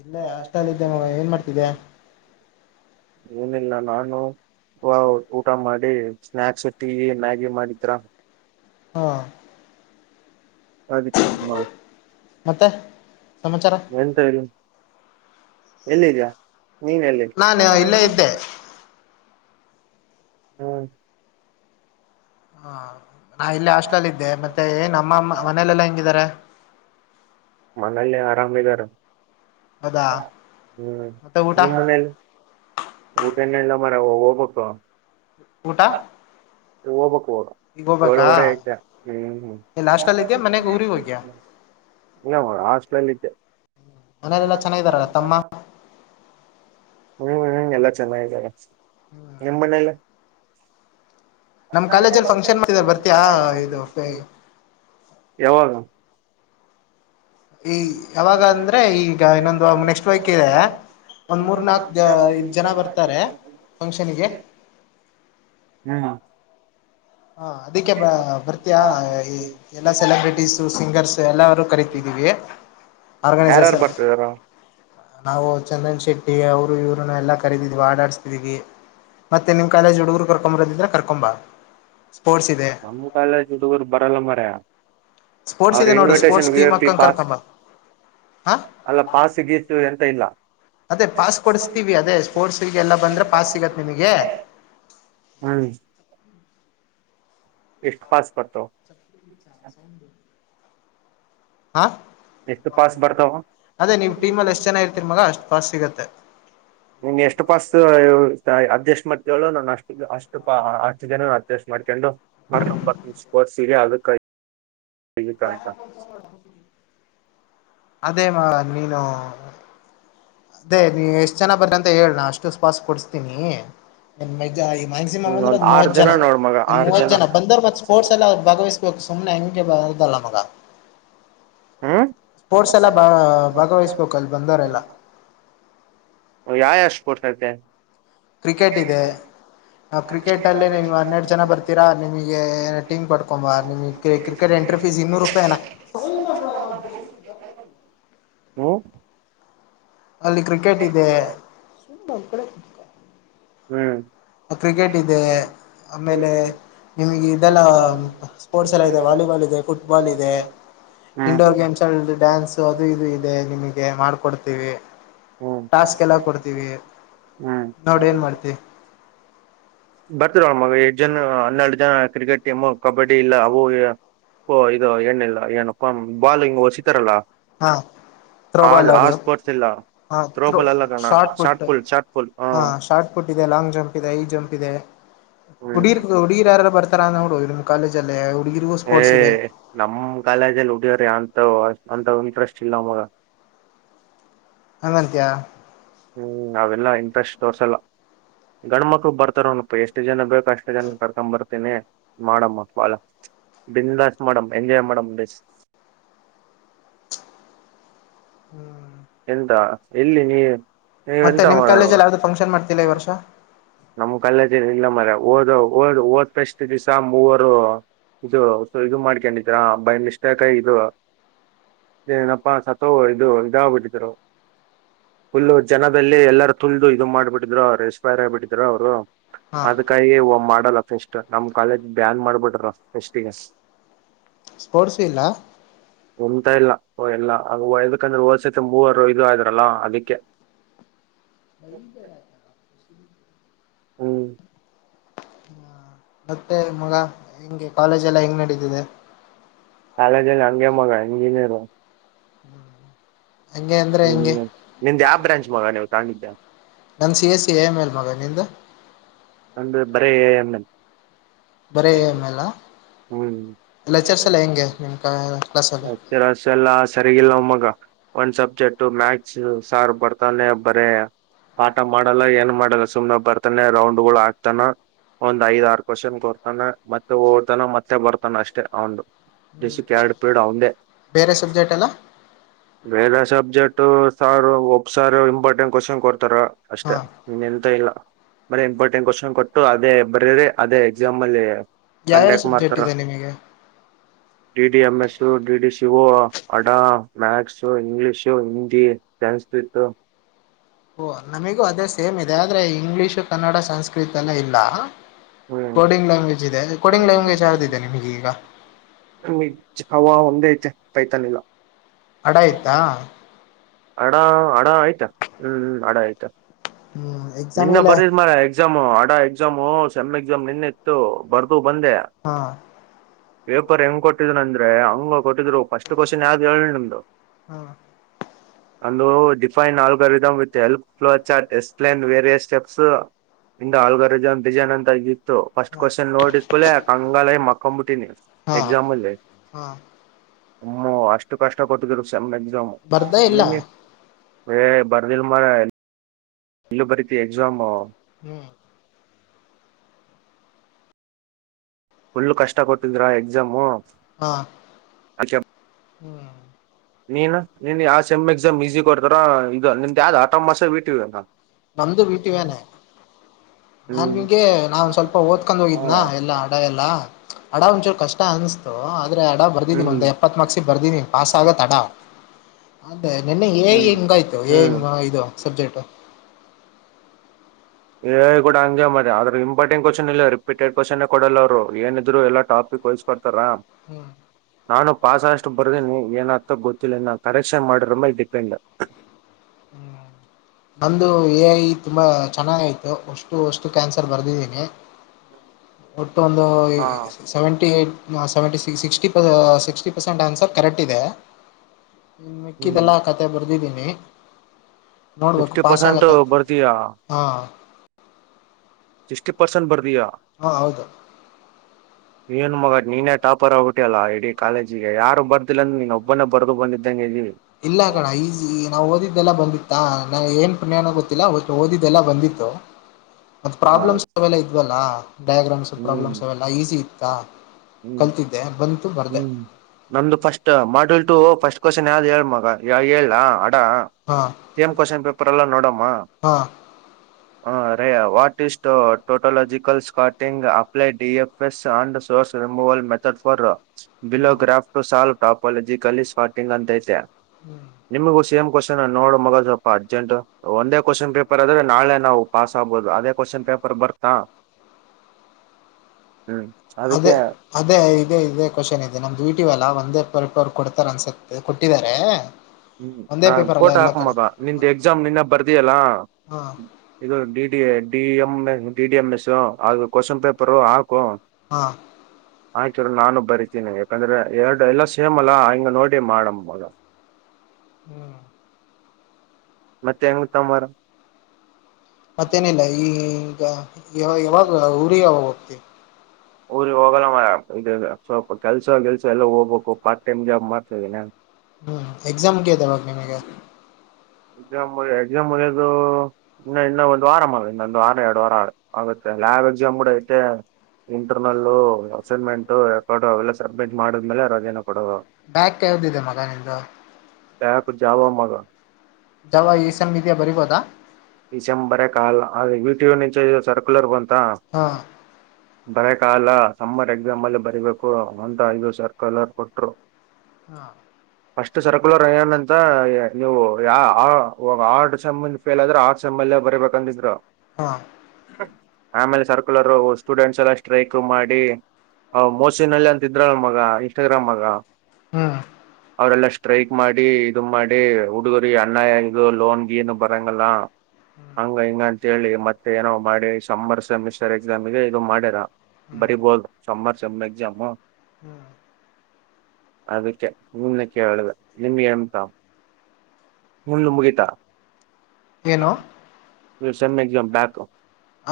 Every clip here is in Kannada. ಇಲ್ಲೇ ಅಷ್ಟ ಅಲ್ಲಿದ್ದೆ ಏನ್ ಮಾಡ್ತಿದ್ಯಾ ಏನಿಲ್ಲ ನಾನು ಇವಾಗ ಊಟ ಮಾಡಿ ಸ್ನಾಯಕ್ಸ್ ಟೀ ಮ್ಯಾಗಿ ಮಾಡಿದ್ರ ಹಾ ಅದ ಚ ಮಾಡ. ಮತ್ತೆ ಸಮಾಚಾರ. ಎಂತ ಇಲ್ಲ ಎಲ್ಲಿದ್ಯಾ ನೀನ್ ಎಲ್ಲಿ. ನಾನು ಇಲ್ಲೇ ಇದ್ದೆ ಹ ಹಾ ನಾ ಇಲ್ಲಿ ಹಾಸ್ಟೆಲ್ ಅಲ್ಲಿ ಇದ್ದೆ ಮತ್ತೆ ಏನ್ ನಮ್ಮಮ್ಮ ಮನೇಲೆೆಲ್ಲಾ ಹೆಂಗಿದ್ದಾರೆ. ಮನಲಿ ಆರಾಮಾ ಇದಾರೆ ಹೌದಾ ಹ್ಮ್ ಮತ್ತೆ ಊಟ ನಿಮ್ ಮನೇಲಿ. ಊಟ ಇನ್ನ ಇಲ್ಲ ಮರಯಾ ಹೋಗ್ಬೇಕು. ಊಟ ಹೋಗ್ಬಕು ಈಗ ಏಳು ಹೋಗ್ಬೇಕಾ ವಡೆ ಹ್ಮ್ ಇಲ್ಲ ಹಾಸ್ಟೆಲ್ ಇದ್ಯಾ ಮನೆಗ್ ಊರಿಗೆ ಹೋಗ್ಯಾ [unintelligible] ಇಲ್ಲ ಹಾಸ್ಟ್ಲಲ್ಲಿ ಇದ್ದೆ ಮನೇಲೆಲ್ಲಾ ಚೆನ್ನಾಗಿದಾರಲ್ಲ ತಮ್ಮ [unintelligible] ಹ್ಮ್ ಹ್ಮ ಎಲ್ಲಾ ಚೆನ್ನಾಗಿದಾರೆ ನಿಮ್ ಮನೇಲಿ. ನಮ್ ಕಾಲೇಜಲ್ಲಿ ಫಂಕ್ಷನ್ ಮಾಡಿದರೆ ಬರ್ತಿಯಾ ಇದು ಯಾವಾಗ. ಈ ಯಾವಾಗ ಅಂದ್ರೆ ಈಗ ಇನ್ನೊಂದು ನೆಕ್ಸ್ಟ್ ವೀಕ್ ಇದೆ. ಒಂದ್ ಮೂರ್ ನಾಲ್ಕು ಇದ್ ಜನ ಬರ್ತಾರೆ ಫಂಕ್ಷನ್ಗೆ. ಹ್ಮ್ ಹಾಂ ಅದಕ್ಕೆ ಬ ಬರ್ತೀಯಾ ಈ. ಎಲ್ಲಾ ಸೆಲೆಬ್ರಿಟೀಸು ಸಿಂಗರ್ಸ್ ಎಲ್ಲರೂ ಕರಿತಿದ್ದೀವಿ. ಆರ್ಗನೈಸರ್ಸ್ ಯಾರ್ಯಾರು ಬರ್ತಿದಾರ. ನಾವು ಚಂದನ್ ಶೆಟ್ಟಿ ಅವರು ಇವ್ರನ್ನ ಎಲ್ಲಾ ಕರೀದಿದ್ವಿ ಆಡಾಡ್ಸ್ತಿವವಿ. ಮತ್ತೆ ನಿಮ್ಮ ಕಾಲೇಜ ಹುಡುರು ಕರ್ಕೊಂಬರದಿದ್ರ ಕರ್ಕೊಂಡ್ ಬಾ. ಸ್ಪೋರ್ಟ್ಸ್ ಇದೆ. ನಮ್ ಕಾಲೇಜ್ ಹುಡುಗರು ಬರಲ್ಲ ಮಾರಾಯ. ಸ್ಪೋರ್ಟ್ಸ್ ಅವ ಇದೆ ನೋಡು invitation sports V I team P ಅಕ್ಕಂಗ ಪಾಸ್. ಕರ್ಕೊಂಬ ಹಾ ಅಲ್ಲ ಪಾಸು ಗೀತು ಎಂತ ಇಲ್ಲ. ಅದೇ ಪಾಸ್ ಕೊಡ್ಸ್ತೀವಿ ಅದೇ ಸ್ಪೋರ್ಟ್ಸಿಗೆ ಎಲ್ಲ ಬಂದ್ರೆ ಪಾಸ್ ಸಿಗತ್ ನಿಮಗೆ. ಹ ಎಸ್ಟ್ ಪಾಸ್ ಬರ್ತಾವ. [inaudible] ಹ ಎಷ್ಟು ಪಾಸ್ ಬರ್ತಾವ ಅದೇ ನಿಮ್ ಟೀಮ್ ಅಲ್ಲಿ ಎಷ್ಟ ಜನ ಇರ್ತೀರ ಮಗ ಅಷ್ಟ್ ಪಾಸ್ ಸಿಗತ್ತೆ. ನಿನ್ ಎಷ್ಟು ಪಾಸ್ ಅಡ್ಜಸ್ಟ್ ಮಾಡ್ತ ಹೇಳು ನಾನು ಅಷ್ಟ. ಅಷ್ಟು ಪ ಹಷ್ಟ ಜನ ಅಡ್ಜೆಸ್ಟ್ ಮಾಡ್ಕೊಂಡು. ಮರ್ ಬರ್ [unintelligible] ಅದೇ ಏನು ನೀನು. ಅದೇ ನೀ ಎಷ್ಟ್ ಜನ ಬರ್ತೀರಾ ಅಂತ ಹೇಳು ಅಷ್ಟು ಪಾಸ್ ಕೊಡ್ಸ್ತೀನಿ. ಮಕ್ಸಿಮಮ್ ಹ್ಮ್ ಒಂದ್ ಅಂದ್ರೆದ್ ಆರ್ ಮೂವತ್ ಜನ ನೋಡ್ ಮಗ ಒಂದ್ ಆರ್ ಮೂವತ್ ಜನ ಬಂದರು ಮತ್ತತ್ ಸ್ಪೋರ್ಟ್ಸ್ ಎಲ್ಲ್ ಭಾಗವ ಸುಮ್ಮನೆ ಎಂಗಗೆ ಬಾರದಲ ಮಗ. ಹ್ಮ್ ಸ್ಪೋರ್ಟ್ಸ್ ಎಲ್ಲಾ ಬ ಭಾಗವಹಿಸ್ಬೇಕು ಅಲ್ಲಿ ಬಂದವರೆಲ್ಲಾ. ಯಾ ಯ ಸ್ಪೋರ್ಟ್ ಆಯ್ತೇ. ಕ್ರಿಕೆಟ್ ಇದೆ. ಕ್ರಿಕೆಟಲ್ಲೇ ನೀವು ಹನ್ನೆರಡು ಜನ ಬರ್ತೀರಾ ನಿಮಗೆ ಏ ಟೀಮ್ ಕಟ್ಕೊಂಡ ಬಾ ನಿಮಗೆ. ಕ್ರಿಕೆಟ್ ಎಂಟ್ರಿಫೀಸ್ ಇನ್ನೂರು ರೂಪಾಯನಾ. ಹ್ಮ ಅಲ್ಲಿ ಕ್ರಿಕೆಟ್ ಇದೆ. ಹ್ಮ್ ಕ್ರಿಕೆಟ್ ಇದೆ ಆಮೇಲೆ ನಿಮಗೆ ಇದೆಲ್ಲ ಸ್ಪೋರ್ಟ್ಸ್ ಎಲ್ಲ ಇದೆ ವಾಲಿಬಾಲ್ ಇದೆ ಫುಟ್ಬಾಲ್ ಇದೆ ಹ್ಮ್ ಇಂಡೋರ್ ಗೇಮ್ಸ್ ಚಲ್ಡ್ ಡ್ಯಾನ್ಸ್ ಅದು ಇದು ಇದೆ ನಿಮ ಮಾಡ್ಕೊಡ್ತೀವಿ ಹ್ಮ್ ಟಾಸ್ಕ್ ಎಲ್ಲ ಕೊಡ್ತೀವಿ ಹ್ಮ್ ನೋಡಿ ಏನ್ ಮಾಡ್ತಿವಿ ಬರ್ತರ ಎಷ್ಟ್ ಜನ ಹನ್ನೆರಡು ಜನ ಕ್ರಿಕೆಟ್ ಟೀಮು ಕಬಡ್ಡಿ ಇಲ್ಲ ಅವು ಇದು ಏ್ಣಿಲ್ಲ ಏನಪ್ಪಾ ಬಾಲ್ ಹಿಂಗ ಹೊಸಿತಾರಲ್ಲಾ ಹಾ ಥತ್ರೋಬಾಲ್ ಅದು ಇಲ್ಲ ಹ ೋ ಥ್ರೋಬಾಲ್ ಅಲ್ಲ ಕಣ shot put full shot put ಹ ಶಾರ್ಟ್ ಕೊಟ್ಟಿದೆ ಲಾಂಗ್ ಜಂಪ್ ಇದೆ ಹೈ ಜಂಪ್ ಇದೆ ಹ್ಮ್ ಉಡೀರ್ ಉಡೀರ್ ಯಾರ ಬರ್ತಾರ ನೋಡು ಇ ಕಾಲೇಜ ಅಲ್ಲೇ ಹುಗಿರಿಗೂ ಏ ಸ್ಪೋರ್ಟ್ಸ್ ಇದೆ ನಮ್ ಕಾಲೇಜಲ್ಲಿ ಉಡಿಯ್ರಿ ಅಂತ ಅಂತ ಇಂಟ್ರೆಸ್ಟ್ ಇಲ್ಲ ಅವಗ ಹಂಗಂತಯ ಹ್ಮ್ ಅವೆಲ್ಲಾ ಇಂಟ್ರೆಸ್ಟ್ ತೋರ್ಸಲ್ಲ ಗಂಡ್ ಮಕ್ಳು ಬರ್ತಾರ ಒನಪ್ಪ ಎಷ್ಟು ಜನ ಬೇಕು ಅಷ್ಟು ಜನ ಕರ್ಕೊ್ ಬರ್ತೀನಿ ಮಾಡಮಳ ಬನ್್ಲಾಸ್ ಮಾಡಮ್ ಎಂಜಾಯ್ ಮಾಡಮ್ ಬ ಹ್ಮ್ ಎಂತ ಎಲ್ಲಿ ನೀ ನೀವೆಂತ ಮಾಡ ಫಂಕ್ಷನ್್ತಿಲ್ಲ ಈ ವರ್ಷ ನಮ್ ಕಲ್ಲೇಜ ಇಲ್ಲ ಮ್ರ ಓದ ಓದ ಓದ್ ಪ್ರಷ್ಟ ದಿವ್ಸ ಮೂವರು ಇದು ಇದು ಮಾಡ್ಕೊಂಡಿದೀರಾಬೈ ಇಷ್ಟಕಿ ಇದು ಏನಪ್ಪಾ ಸತ್ತೋ ಇದು ಇದಾಗ್ಬಿಟ್ಟಿದರು ುಲ್ಲು ಜನದಲ್ಲಿ ಎಲ್ಲಾರ ತುಳ್ದು ಇದು ಮಾಡ್ಬಿಟ್ಟಿದ್ರು ಅವ್ರು ಎನ್ಸ್ಪೈರ್ ಆಗಿಬಿಟ್ಟಿದ್ರು ಅವ್ರು ಹಾ ಅದಕ್ಕೆ ಮಾಡಲ್ಲ ಫೆಸ್ಟ್ ನಮ್ಮ ಕಾಲೇಜ್ ಬ್ಯಾನ್ ಮಾಡ್ಬಿಟ್ರ ಫೆಸ್ಟ್ ಈಗ ಸ್ಪೋರ್ಟ್ಸ್ ಇಲ್ಲ ಹೊ್ತಾ ಇಲ್ಲ ಎಲ್ಲದಕಂದ್ರೆ ಹೋದ್ಸತೆ ಮೂವರು ಇ ಆ್ರಲ್ಲಾ ಅದಕ್ಕೆ ಹಳ [inaudible] ಹ್ಮ್ ಮತ್ತೆ ಮಗ ಹೆಂಗೆ ಕಾಲೇಜ ಎಲ್ಲಾ ಹೆಂಗ್ ನಡೀತಿದೆ ಕಾಲೇಜಲ್ಲಿ ಹಂಗೆ ಮಗ ಇಂಜಿನಿಯರ್ ಹಂಗೆ ಅಂದ್ರೆ ಹ ಹೆಂಗೆ ನಿಮ್ದ್ ಯಾವ ಬ್ರಾಂಚ್ ಮಗ ನೀವು ತಗೊಂಡಿದ್ದ ನನ್ C S C A M L ಮಗ ನಿಂದ ಒಂದು ಬರೇ ಅಣ್ಣನ್ ಬರೀ ಎಮ ಎಲ್ಲ ಹ್ಮ್ ಎಲ್ಲಲೆಚರ್ಸ್ ಎಲ್ಲ ಹೆಂಗೆ ನಿಮ ಕ ರತೆೆ ರಸ ಎಲ್ಲಾ ಸರಿಗಿಲ್ಲ ಒಮ್ಮಗ ಒಂದ್ ಸಬ್ಜೆಕ್ಟ್ ಮ್ಯಾಕ್ಸ್ ಸಾರ್ ಬರ್ತಾನೆ ಬರೇ ಪಾಠ ಮಾಡಲ್ಲ ಏನ್ ಮಾಡಲ್ಲ ಸುಮ್ ಬರ್ತಾನೆ ರೌಂಡ್ಗಳು ಆಾಕ್ತಾನ ಒಂದ್ ಐದ್ ಆರು ಕ್ವಶನ್ ಕೊೋರ್ತಾನ ಮತ್ತೆ ಓದತಾನ ಮತ್ತೆ ಬರ್ತಾನ ಅಷ್ಟೇ ಅವು ದಸಕ್ಕೆ ಎರಡು ಪೇಡು ಅವಂದೇ ಬೇರೆ ಸಬ್ಜೆಕ್ಟ್ ಎಲ್ಲ ಬೇರೆ ಸಬ್ಜೆಕ್ಟ್ ಸಾರು ಒಬ್ಸಾರು ಇಂಪಾರ್ಟೆಂಟ್ ಕ್ವಶನ್ ಕೊಡ್ತಾರ ಅಷ್ಟೇ ಹಾಂ ಇನ್ ಎಂತ ಇಲ್ಲ ಮರ ಇಂಪಾರ್ಟೆಂಟ್ ಕ್ವಶನ್ ಕೊಟ್ಟು ಅದೇ ಬರೀರಿ ಅದೇ ಎಕ್ಸಾಮ್ ಅಲ್ಲಿ ಯಾವ್ಯಾವ ಕಂಡಕ್ಟ್ ಸಬ್ಜೆಕ್ಟ್ ಮಾಡ್ತಾರ ಇದೆ ನಿಮಗೆ D D M S E D D C ವ ಅಡ ಮ್ಯಾಥಸ್ ಇಂಗ್ಲಿಷ್ ಹಿಂದಿ ಸನ್ಸ್ ಇತ್ತು ಓಹ ನಮಗೂ ಅದೇ ಸೇಮ್ ಇದೆ ಆದರೆ ಇಂಗ್ಲೀಷು ಕನ್ನಡ ಸಂಸ್ಕೃತ ಎಲ್ಲ ಇಲ್ಲ ಹ್ಮ್ ಕೋಡಿಂಗ್ ಲ್ಯಾಂಗ್ವೇಜ್ ಇದೆ ಕೋಡಿಂಗ್ ಲ್ಯಾಂಗ್ವೇಜ್ ಯಾವುದಿದೆ ನಿಮಗೆ ಈಗ. ನಮಿಗ್ ಜಾವಾ ಒಂದೇ ಇದ್ದಿದ್ ಪೈತಾನ್ ಇಲ್ಲ. ಅಡ ಇತ್ತಾ. ಅಡ ಅಡ ಅಯ್ತೆ ಹ್ಮ್ ಅಡ ಆಯ್ತೆ. ಹ್ಮ್. ನಿನ್ನ ಬರಿದ್ ಮರ ಎಕ್ಸಾಮು ಅಡ ಎಕ್ಸಾಮು ಸೆಮ್ ಎಕ್ಸಾಮ್ ನಿನ್ನೆ ಇತ್ತು ಬರ್ದು ಬಂದೆ. ಹಾ. ಪೇಪರ್ ಹೆಂಗ್ ಕೊಟ್ಟಿದ್ರು ಅಂದ್ರೆ ಹಂಗ ಕೊಟ್ಟಿದ್ರು ಫಸ್ಟ್ ಕ್ವಶನ್ ಯಾವ್ದು ಹೇಳ ನಿಮ್ದು. ಹಾಂ ನಂದು define algorithm with help flow chart explain various steps in the algorithm design ಅಂತ [inaudible] ಇತ್ತು ಫಸ್ಟ್ ಹಾಂ ಕ್ವಶನ್ ನೋಡಿದ್ಕೂಡ್ಲೆ ಕಂಗಾಲಾಗಿ ಮಕ್ಕೋಂಬಿಟ್ಟಿನಿ ಹಾಂ ಎಕ್ಸಾಮ್ ಮುಂದೆ. ಹಾಂ ಹೂ ಅಷ್ಟು ಕಷ್ಟ ಕೊಟ್ಟಿದರು ಸೆಂ ಎಕ್ಸಾಮ್ ಬರ್ದ ಇಲ್ಲ ನಿಮ್ಗೆ. ಹೇಯ್ ಬರ್ದಿಲ್ ಮಾರಾಯ. ಇನ್ನು ಬರಿತಿ ಎಕ್ಸಾಮ್. ಹ್ಮ್. ಫುಲ್ಲು ಕಷ್ಟ ಕೊಟ್ಟಿದ್ರ ಎಕ್ಸಾಮು ಹಾ. ನೀನ್ ನೀನ್ ಯಾವ ಸೆಮ್ ಎಕ್ಸಾಮ್ ಈಸಿ ಕೊಡ್ತಾರ ಇದು ನಿಮ್ದ್ ಯಾವ್ದ್ ಆಟೋಮಸ್ ಆ [unintelligible] ನಮ್ದು [unintelligible] ವೇನೆ ಹ್ಮ್ ನಾನ್ಗೆ ನಾ ಒ ಸ್ವಲ್ಪ ಓದ್ಕೊಂಡ್ ಹಾ, ಹೋಗಿದ್ನಾ ಎಲ್ಲ ಅಡ ಎಲ್ಲಾ ಅಡ ಒಂಚೂರು ಕಷ್ಟ ಅನ್ಸ್ತು. ಅಡ ಬರ್ದಿದೀನಿ ಹ್ಮ್ ಒಂದ್ ಎಪ್ಪತ್ ಮಾರ್ಕ್ಸಿಗ್ ಬರ್ದೀನಿ ಪಾಸ್ ಆಗತ್ ಅಡ. ಅದೇ ನಿನ್ನೆ ಏ ಐ ಹ್ಮ್ ಹೆಂಗಾಯ್ತು ಏ ಐ ಹ್ಮ್ ಇದು ಸಬ್ಜೆಕ್ಟು. ಏ ಐ ಕೂಡ ಹಂಗೆ ಮಾಡ್ಯಾರ ಆದ್ರ ಇಂಪಾರ್ಟಂಟ್ ಕ್ವಶನ್ ಇಲ್ಲ ರಿಪೀಟೆಡ್ ಕ್ವೆಶ್ಚನ್ನೆ ಕೊಡಲ್ಲ ಅವರು ಏನಿದ್ರು ಎಲ್ಲ ಟಾಪಿಕ್ವೈಸ್ ಕೊಡ್ತಾರ. ಹ್ಮ್. ನಾನು ಪಾಸ್ ಆಗೋಷ್ಟು ಬರ್ದೀನಿ ಏನಾಗುತ್ತೋ ಗೊತ್ತಿಲ್ಲ ಇನ್ನ ಕರೆಕ್ಷನ್ ಮಾಡಿರೋರ್ ಮೇಲ್ ಡಿಪೆಂಡ್. ಹ್ಮ್. ನಂದು ಏ ಐ ತುಂಬ ಚೆನ್ನಾಗ್ ಆಯ್ತು ಅಷ್ಟು ಅಷ್ಟುಕ್ಕೂ ಆನ್ಸರ್ ಬರೆದಿದ್ದೀನಿ. ಒಟ್ಟು ಒಂದು ಈ ಹಾ ಸೆವೆಂಟಿ ಏ ಸೆವೆಂಟಿ ಸಿ ಸಿಕ್ಟಿ ಪ ಸಿಕ್ಸ್ಟಿ ಪರ್ಸೆಂಟ್ ಆನ್ಸರ್ ಕರೆಕ್ಟ್ ಇದೆ. ಇನ್ ಹ್ಮ್ ಮಿಕ್ಕಿದೆಲ್ಲಾ ಕತೆೆ ಬರ್ದಿದ್ದೀನಿ. ನೋಡ್ಬೇಕು ಫಿಫ್ಟಿ ಪಾಸ್ ಪರ್ಸೆಂಟ್ ಆಗತ್ತೆ ಅಂತ ಬರ್ದೀಯಾ ಹಾ. ಸಿಕ್ಸ್ಟಿ ಪರ್ಸೆಂಟ್ ಬರ್ದಿಯಾ. ಹಾ ಹೌದು. ಏನು ಮಗ ನೀನೇ ಟಾಪರ್ ಆಗ್ಬಿಟ್ಯಲ್ಲ ಇಡೀ ಕಾಲೇಜಿಗೆ ಯಾರು ಬರ್ದಿಲ್ಲ ಅಂದ್ರ ನೀನೊಬ್ ಒಬ್ಬನನೆ ಬರ್ದು ಬಂದಿದ್ದಂಗೆ ಇದ್ದೀ. ಇಲ್ಲ ಕಣ ಈಸಿ ನಾ ಓದಿದ್ದೆಲ್ಲ ಬಂದಿತ್ತಾ ನಾ ಏನ್ ಪುಣ್ಯನೋ ಗೊತ್ತಿಲ್ಲ ಒಟ್ ಓದಿದ್ದಿದೆೆಲ್ಲ ಬಂದಿತ್ತು. ಮತ್ತು ನಾವು ಪ್ರಾಬ್ಲಮ್ಸ್ ಅವೆಲ್ಲ ಇದ್ವಲ್ಲ ಡಯಾಗ್ರಾಮ್ಸ್ ಹ್ಮ್ ಪ್ರಾಬ್ಲಮ್ಸ್ ಅವೆಲ್ಲ ಈಸಿ ಇತ್ತಾ. ಹ್ಮ್ ಕಲ್ತಿದ್ದೆ ಬಂತು ಬರ್ದೆ ಹ್ಮ್. ನಮ್ದು ಫಸ್ಟ್ ಮಾಡಲ್ ಟು ಫಸ್ಟ್ ಕ್ವಶನ್ ಯಾವ್ದ್ ಹೇಳ್ ಮಗ ಯ ಹೇಳ್ಲಾ ಅಡಾ. ಹಾ ಸೇಮ್ ಕ್ವೆಶ್ಚನ್ ಪೇಪರ್ ಅಲ್ಲ ನೋಡೋಮ. ಹಾ. ಹ್ಮ್ ರೇ what is tautological ಸ್ಕಾಟಿಂಗ್ apply D F S and source removal method for below graph ಸಾರ ತಾಪರ್ಲ್ಲಿ ಜ ಕಲಿ ಸ್ ಪಾರ್ಟಿಂಗ ಅಂತತೆ ಹ್ಮ್ ನಿಮಗ ಸೇಮ್ ಕೊಶನ್ ನೋಡು ಮಗ ಸ್ವಪ ಅರ್ಜೆಂಟ್ ಒಂದೇ ಕ್ವಶನ್ ಪೇಪರ್ ಆದ್ರೆ ನಾಳೆ ನಾವು ಪಾಸ್ ಆಗ್ಬಹುದು ಅದೇ ಕ್ವಶಚನ್ ಪೇಪರ್ ಬರ್ತಾ ಹ ಹ್ಮ್ ಅದೇ ಅದಕ್ಕೆ ಅದೇ ಇದೇ ಇದೇ ಕ್ವಶನ್ ಇದೆ ನಮ್ದ [unintelligible] ಇವಲ್ಲ ಒಂದ ಎಪ್ಪ ರಪ್ರ ಕೊಡ್ ಅನ್ಸತ್ತೆ ಕೊಟ್ಟಿದಿದ್ದಾರೆ ಹ್ಮ್ ನಾನ್ ಫೋಟೋ ಹಾಕಂಬಬ ನಿನ್ದ್ ಎಕ್ಸಾಮ್ ನಿನ್ನ ಬರ್ದಿಯಲ್ಲ ಹಾ ಇದು D D D A A D D M S ಅದು ಕ್ಶನ್ ಪೇಪರು ಹಾಕು ಹಾ ಆಯ್ತಿರು ರ ನಾನು ಬರಿತೀನಿ ಯಾಕಂದ್ರೆ ಎರಡು ಎಲ್ಲ ಸೇಮ್ ಅಲ್ಲಾ ಹಿಂಗ ನೋಡಿ ಮಾಡಮ್ಮಗ ಹ್ಮ್ ಮತ್ತೆ ಹೆಂಗ ತಂಬಾರ ಮತ್ತೇನಿಲ್ಲ ಈಗ ಯ ಯಾವಾಗ ಊರಿಗೆ ಯಾವಾಗ ಹೋಗ್ತಿವಿ ಊರಿಗೆ ಹೋಗಲ್ಲ ಇ ಸ್ವಲ್ಪ ಕೆಲ್ಸ ಕೆಲ್ಸ ಎಲ್ಲ ಹೋಗ್ಬೇಕು ಪಾರ್ಟ್ ಹ್ಮ್ ಎಕ್ಸಾಮ್ ಮುಗುಯದ್ಯಾವಾಗ ನಿಮಗೆ ಎಕ್ಸಾಮ್ ಮ ಎಕ್ಸಾಮ ಮುಗಿಯದೂ ಇನ್ನು ಇನ್ನೊಂದಂದು ವಾರ ಆಗ ಇನ್ನೊಂದ್ ವಾರ ಎರಡು ವಾರ ಆಗತ್ತೆ ಲ್ಯಾಬ್ ಎಕ್ಸಾಮ್ ಕೂಡ ಐತೆ ಇಂಟರ್ನಲ್ಲು ಅಸೈನ್ಮೆಂಟ್ ರಕಾರ್ಡ್ ಅವೆಲ್ಲ ಸಭ್ಮಿಟ್ ಮಾಡಿದ್ಮೇಲೆ ರಜೆನೆ ಕೊಡದ್ ಅವ್ರ್ ಬ್ಯಾಗ್ ಕೇಳದಿದೆ ಮಗ ನಿಂದು ಯಕು ಜಾವ ಮಾಗ ಜಾವ ಈಸಲ್ ಇದಾ ಬರಿಬೋದಾ ಡಿಸೆಂಬರ ಕಾಲ ಅದ ವಿಟೋ ನಿಚ ಸರ್ಕ್ಯುಲರ್ ಬಂತ ಹಾ ಬರಕಗಲ ಸಮ್ಮರ್ ಎಕ್ಸಾಮ್ ಅಲ್ಲಿ ಬರಿಬೇಕು ಒ ಐದು ಸರ್ಕುಲರ್ ಕೊಟ್ರು ಹಾ ಅಷ್ಟಟ್ ಸರ್ಕುಲರ್ ಅನ್ ಅಂತ ನೀವು ಯ ಆರ್ ಚಬಂದ ಫೇಲ್ ಆದ್ರೆ ಆ ಚಮ್ಮಲ್ ಬರಿಬೇಕಂದಿದ್ರು ಹಾ ಆಮೇಲೆ ಸರ್ಕುಲರ್ ಸ್ಟೂಡೆಂಟ್ಸ್ ಎಲ್ಲ ಸ್ಟ್ರೈಕ್ ಮಾಡಿ ಹ್ ಮೋಸಿನಲ್ಲಿ ಅಂತ ಇದ್ರಾಳ ನ ಮಗ ಇನ್ಸ್ಟಾಗ್ರಾಮ್ ಮಗ ಹ್ಮ ಅವರೆಲ್ಲಾ ಸ್ಟ್ರೈಕ್ ಮಾಡಿ ಇದು ಮಾಡಿ ಹುಡುಗ ಅಣ್ಣ ಇಗ ಲೋನ್ ಕೀನು ಬರಂಗಲ್ಲ ಹ್ಮ್ ಹಂಗ ಹಂಗ ತೆಳಿ ಮತ್ತೆ ಏನೋ್ ಮಾಡಿ ಸರ್ ಸೆಮಿಸ್ಟರ್ ಎಕ್ಸಾಮ್ಗೆ ಇದು ಮಾಡ್ಯಾರ ಹ್ಮ್ ಬರಿಬೋದುರ್ ಮಗ್ ಜಾಮ ಹ್ಮ್ ಅದಕ್ಕೆ ಮುಂದ ಕೇಳುದು ನಿಮ್ಗೆ ಎಮ್ತಾವ ಹಣು ಮುಗಿತಾ ಏನು ಎ ಬ್ಯಾಕ್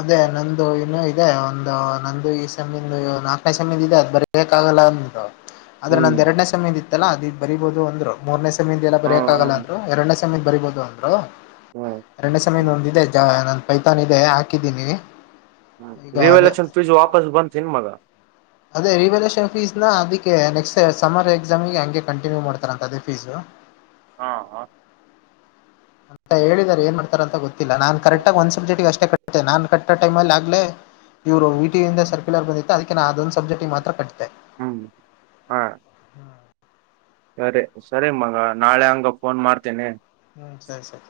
ಅದೇ ನಂದು ಇನ್ನುೂ ಇದೆ ಒಂದು ನಂದು ಈ ಸಮಮ್ಮೀಂದು ನಾಲ್ಕನೇ ಸಮ್ಮೀದ ಇದೆ ಅದ್ ಬರಿಬೇಕಾಗಲ್ಲ ಅು ಆದ್ರ ಹ್ಮ್ ನಂದ ಎರಡನೇ ಸಮಯದ ಇತ್ತಲ್ಲ ಅದ ಬರಿೀಬಹುದು ಅಂದ್ರು ಮೂರನೇಯ ಸಮದ ಎಲ್ಲ ಹ ಬರೇಕಕ್ಗಲ್ಲ ಹ್ಮ್ ಅಂದ್ರು ಎರಡನೇ ಸಮೀನ್ ಬರಿೀಬಹುದು ಅಂದ್ರು ಅರಣ್ಯ ಸಮಯ ನೊಂದಿದೆ ಜ ನನ್ ಪೈತಾನ್ ಇದೆ ಹಾಕಿದ್ದೀನಿ ಹ್ಮ ಈಗ ರಿವ ಅದೇ ಎಲೆಕ್ಷನ್ ಫೀಸ್ ವಾಪಸ್ ಬನ್ ಮಗ ಅದೇ ರಿವಲಷನ್ ಫೀಸ್ ನ ಅದಕ್ಕೆ ನೆಕ್ಸ್ಟ್ ಸ ಸಮರ್ ಎಕ್ಸಾಮಗೆ ಹಂಗೆ ಕಂಟಿನ್ಯೂ ಮಾಡ್ತಾರ ಅಂತ ಅದೇ ಫೀಸ್ು ಹಾ ಹ ಅ ಹೇಳಿದಿದ್ದಾರೆ ಏನ್ ಮಾಡ್ತಾರ ಅಂತ ಗೊತ್ತಿಲ್ಲ ನಾನ್ ಕರೆಕ್ಟಾಗಿ ಒಂದ್ ಸಬ್ಜೆಟಟ್ಗ ಅಷ್ಟ ಕಟ್ಟೆ ನಾನನ್ ಕಟ್ಟ ಟೈಮ್ಲ್ಲಿ ಆಗ್ೇ ಇವರು ವಿ ಟಿಯಂದ ಸರ್ಕ್ಯುಲರ್ ಬಂದಿತ್ತ ಅದಕ್ಕೆ ನ ಅದೊಂದ ಸಬ್ಜೆಟ್ ಮಾತ್ರ ಕಟ್ಟತೆೆ ಹ್ಮ್ ಹ ಸರಿ ಸರಿ ಮಗ ನಾಳೆ ಹಂಗ ಫೋನ್ ಮಾಡ್ತೇನಿ ಹ್ಮ್ ಸರಿ ಸರಿ